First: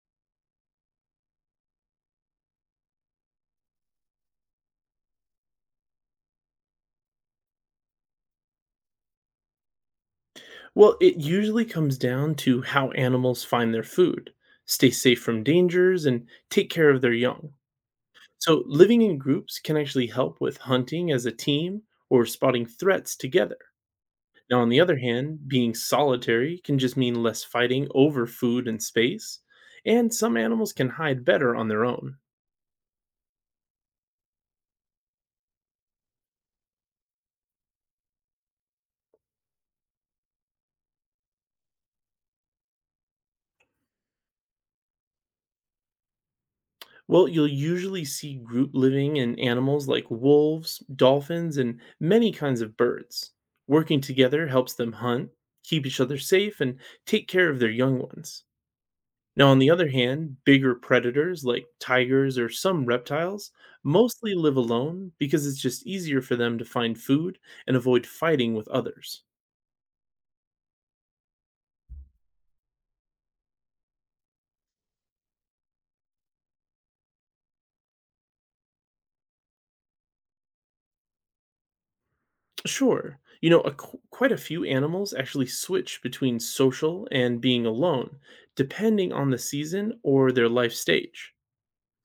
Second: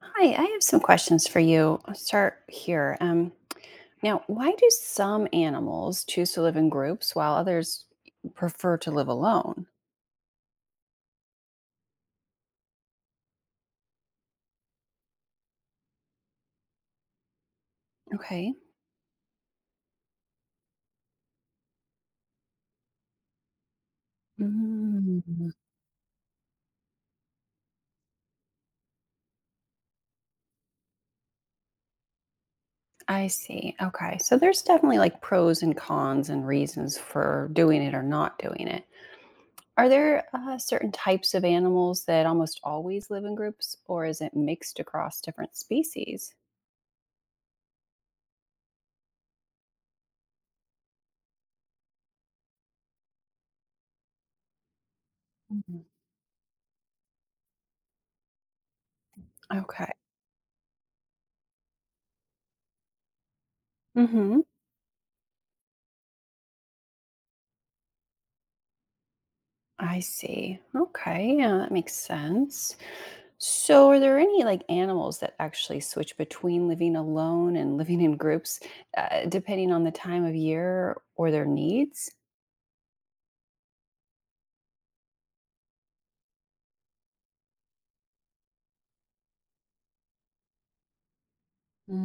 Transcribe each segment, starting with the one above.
Hi, I have some questions for you. I'll start here. Now, why do some animals choose to live in groups while others prefer to live alone? Well, it usually comes down to how animals find their food, stay safe from dangers, and take care of their young. Okay. So, living in groups can actually help with hunting as a team or spotting threats together. Now, on the other Mm, hand, being solitary can just mean less fighting over food and space, and some animals can hide better on their own. I see. Okay. So there's definitely like pros and cons and reasons for doing it or not doing it. Are there certain types of animals that almost always live in groups, or is it mixed across different species? Well, you'll usually see group living in animals like wolves, dolphins, and many kinds of birds. Working together helps them hunt, Mhm. keep each other safe, and take care of their young ones. Now, on the other Okay. hand, bigger predators like tigers or some reptiles mostly Hmm. live alone because it's just easier for them to find food and avoid fighting with others. I see. Okay. Yeah, that makes sense. So, are there any like animals that actually switch between living alone and living in groups, depending on the time of year or their needs? Sure. You know, quite a few animals actually switch between social and being alone, depending on the season or their life stage.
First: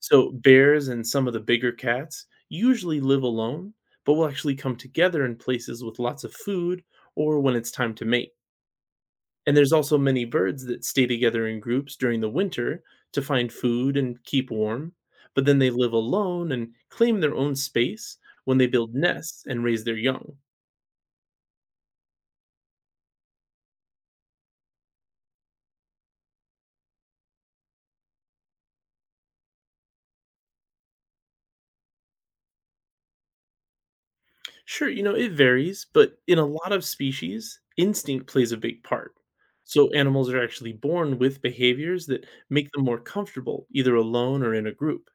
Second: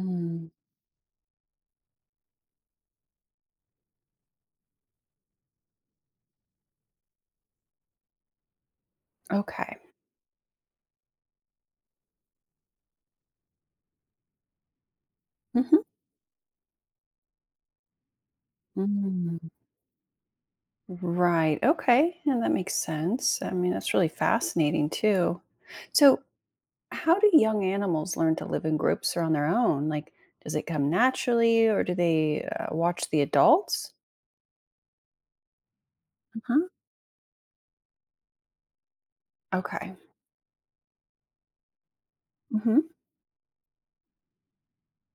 So, bears and some of the bigger cats usually live alone, but will actually come together in places with lots of food or when it's time to mate. And there's Okay. also many birds that stay together in groups during the winter to find food and keep warm, but then they Mhm. live alone and claim their own space when they build Mm. nests and raise their young. Right. Okay. And that makes sense. I mean, that's really fascinating too. So, how do young animals learn to live in groups or on their own? Like, does it come naturally or do they watch the adults? Sure, you know, it varies, but in a Uh-huh. lot of species, instinct plays a big part. So Okay. animals are actually born with behaviors that make Mm-hmm. them more comfortable, either alone or in a group.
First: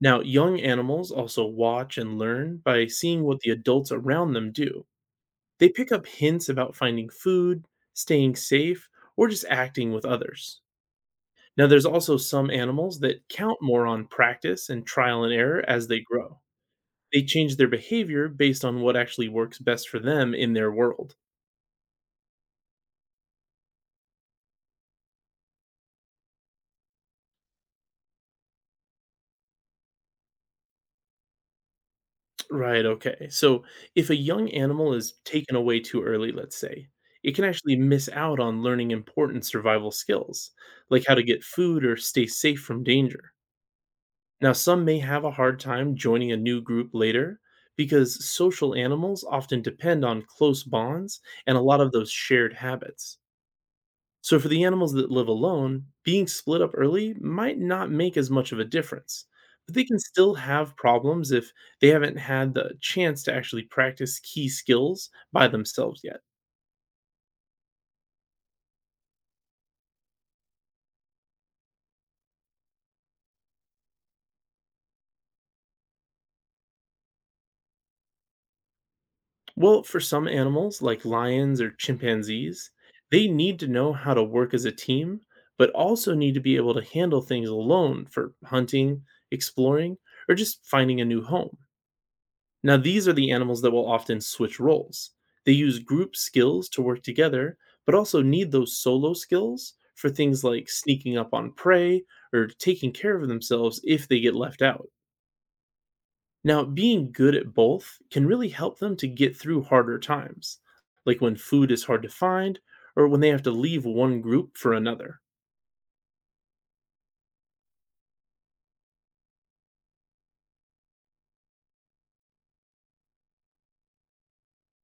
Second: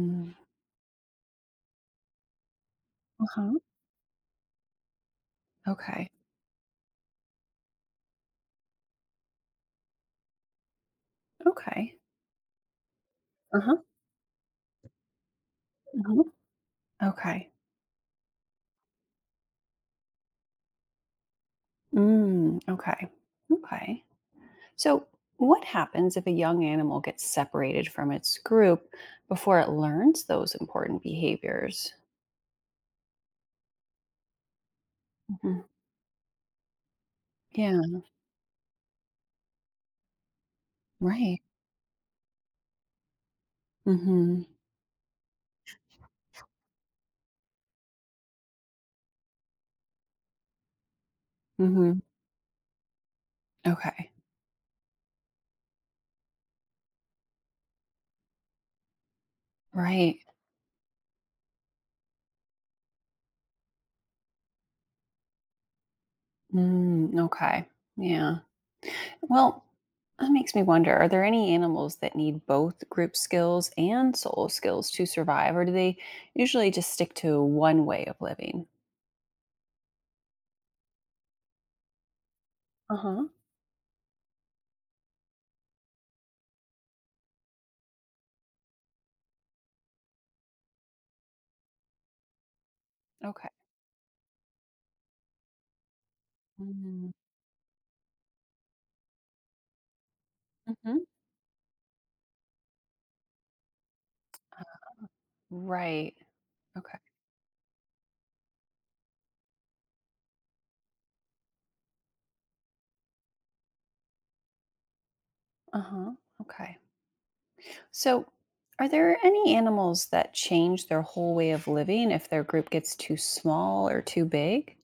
Now, young animals also watch and learn by seeing what the Uh-huh. adults around them do. They pick up Okay. hints about finding food, staying safe, or just acting with others. Now, there's Okay. also some animals that count Uh-huh. more on practice and trial and error as they Uh-huh. grow. They Okay. change their behavior based on what actually works best for them in their world. Mm, okay. Okay. So, what happens if a young animal gets separated from its group before it learns those important behaviors? Right, okay. So if a young animal is taken Hmm. away too early, let's say, it can actually Yeah. miss out on learning important survival skills, like how to Right. get food or stay safe from danger. Mm-hmm. Now, some may have a hard time joining a new group later because social animals often depend on close bonds and a lot of Mm-hmm. those shared habits. Okay. So, for the animals that live alone, being split up early might not make as much of a difference, but they can Right. still have problems if they haven't had the chance to actually practice key skills by themselves yet. Mm, okay. Yeah. Well, that makes me wonder, are there any animals that need both group skills and solo skills to survive, or do they usually just stick to one way of living? Well, for some animals, like lions or chimpanzees, Uh they huh. need to know how to work as a team, but also need to be able to handle things alone for hunting, exploring, or just finding a new home. Now, these are the Okay. animals that will often switch roles. They use group skills to work Mhm. together, but also need those solo skills for things like Mhm. sneaking up on prey or taking care of themselves if they get left out. Right. Now, Okay. being good at both can really help them to get through harder times, like when food is hard to find or when they have to leave one group for another. Uh-huh. Okay. So, are there any animals that change their whole way of living if their group gets too small or too big?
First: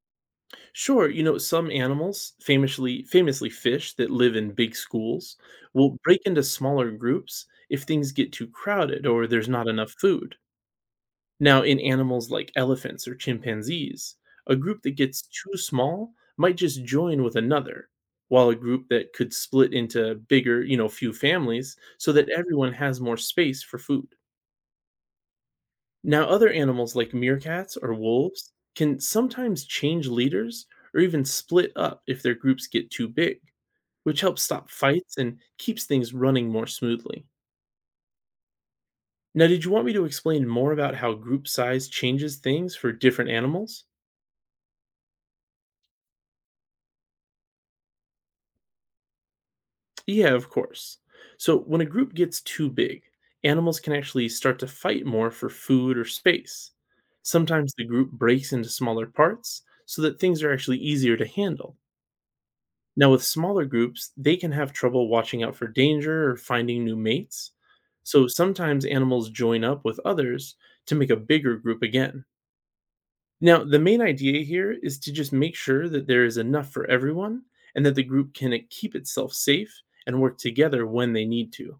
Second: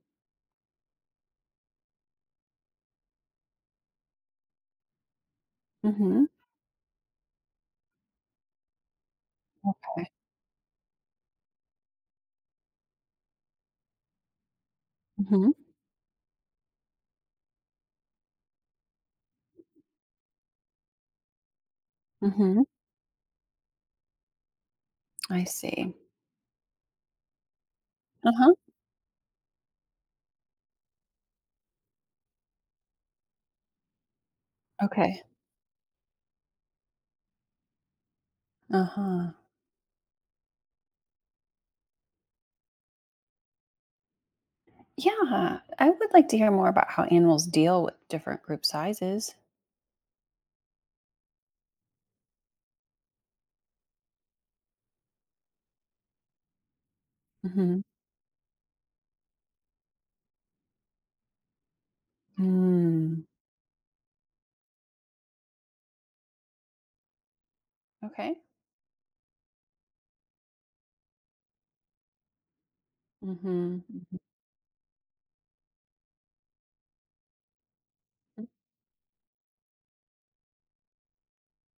Sure, you know, some animals, famously fish that live in big schools, will break Mhm. into smaller groups if things get too crowded or there's not enough Okay. food. Now, in animals like elephants or chimpanzees, a group that gets Mhm. too small might just join with another, while a group that could split into bigger, you know, few families so that Mhm. everyone has more space for food. I see. Now, other animals like meerkats or wolves Uh-huh. can sometimes change leaders or even split up if their groups get too big, which helps stop fights Okay. and keeps things running more smoothly. Uh-huh. Now, did you want me to explain more about how group size changes things for different animals? Yeah, I would like to hear more about how animals deal with different group sizes. Yeah, of course. So, when a group gets too big, animals can actually start to fight more for food or space. Sometimes Mhm. the group breaks into smaller parts so that things are actually easier to handle. Now, Mm. with smaller groups, they can have trouble watching out for danger or finding new mates. So Okay. sometimes animals join up with others to make a bigger group again. Now, the Mhm. main Mhm. idea here is to just make sure that there is enough for everyone and that the group can keep itself safe and work together when they need to.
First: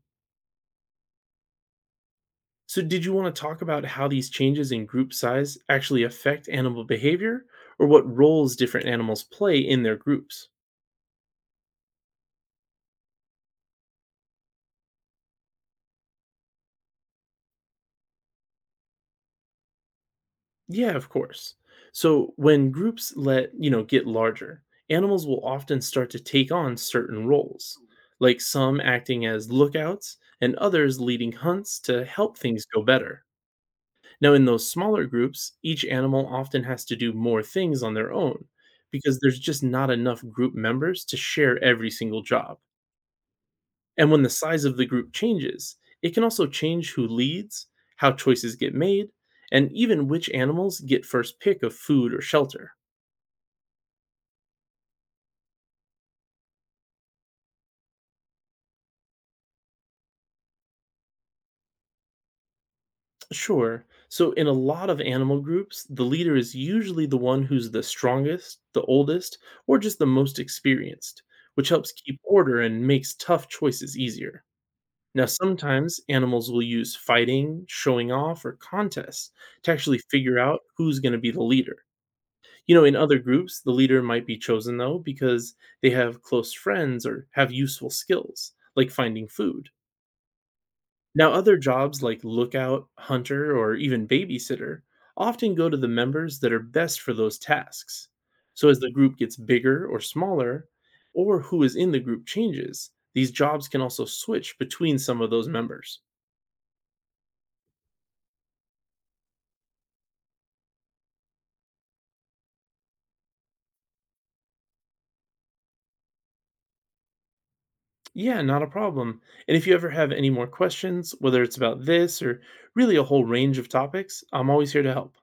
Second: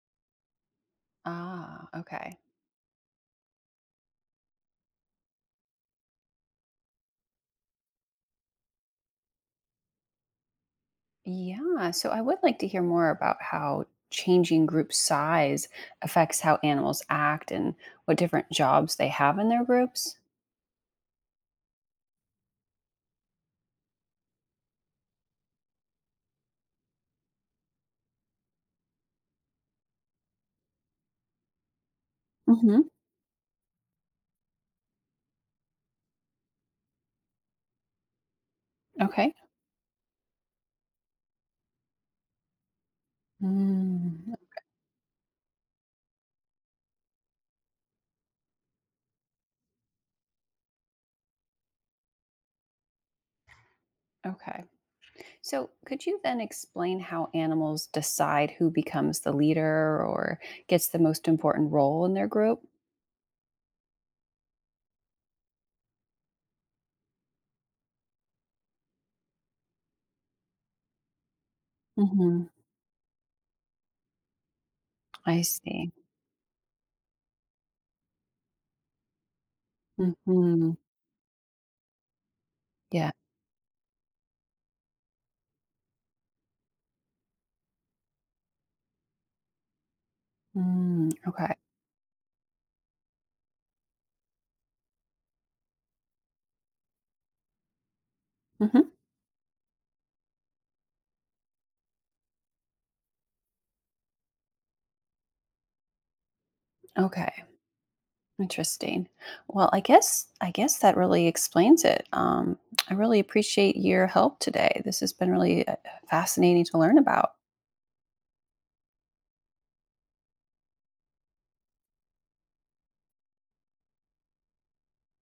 Ah, okay. So, did you want to talk about how these changes in group size actually affect animal behavior or what roles different animals play in their groups? Yeah, so I would like to hear more about how changing group size affects how animals act and what different jobs they have in their groups. Yeah, of course. So when groups you know, get larger, animals will often start to take on certain roles, like some acting as lookouts and others leading hunts to help things Hmm. go better. Now, in those smaller groups, each animal often has to do more things on their own because Okay. there's just not enough group members to share every single job. And when the Mm, size of the group changes, it can also change who leads, how choices get made, and even which animals get first pick of food or shelter. okay. So, could you then explain how animals decide who becomes the leader or gets the most important role in their group? Sure, so in a lot of animal groups, the leader is usually the one who's the strongest, the oldest, or just the most experienced, which helps keep Hmm. order and makes tough choices easier. Now, I see. sometimes animals will use fighting, showing off, or contests to actually figure out Hmm. who's going to be the leader. You know, in Yeah. other groups, the leader might be chosen though because they have close friends or have useful skills, like finding food. Mm, Now, okay. other jobs like lookout, hunter, or even babysitter often go to the members that are best for those tasks. So, as the Hmm. group gets bigger or smaller, or who is in the group changes, these jobs can also switch between some of those members. Okay. Interesting. Well, I guess that really explains it. I really appreciate your help today. This has been really fascinating to learn about. Yeah, not a problem. And if you ever have any more questions, whether it's about this or really a whole range of topics, I'm always here to help.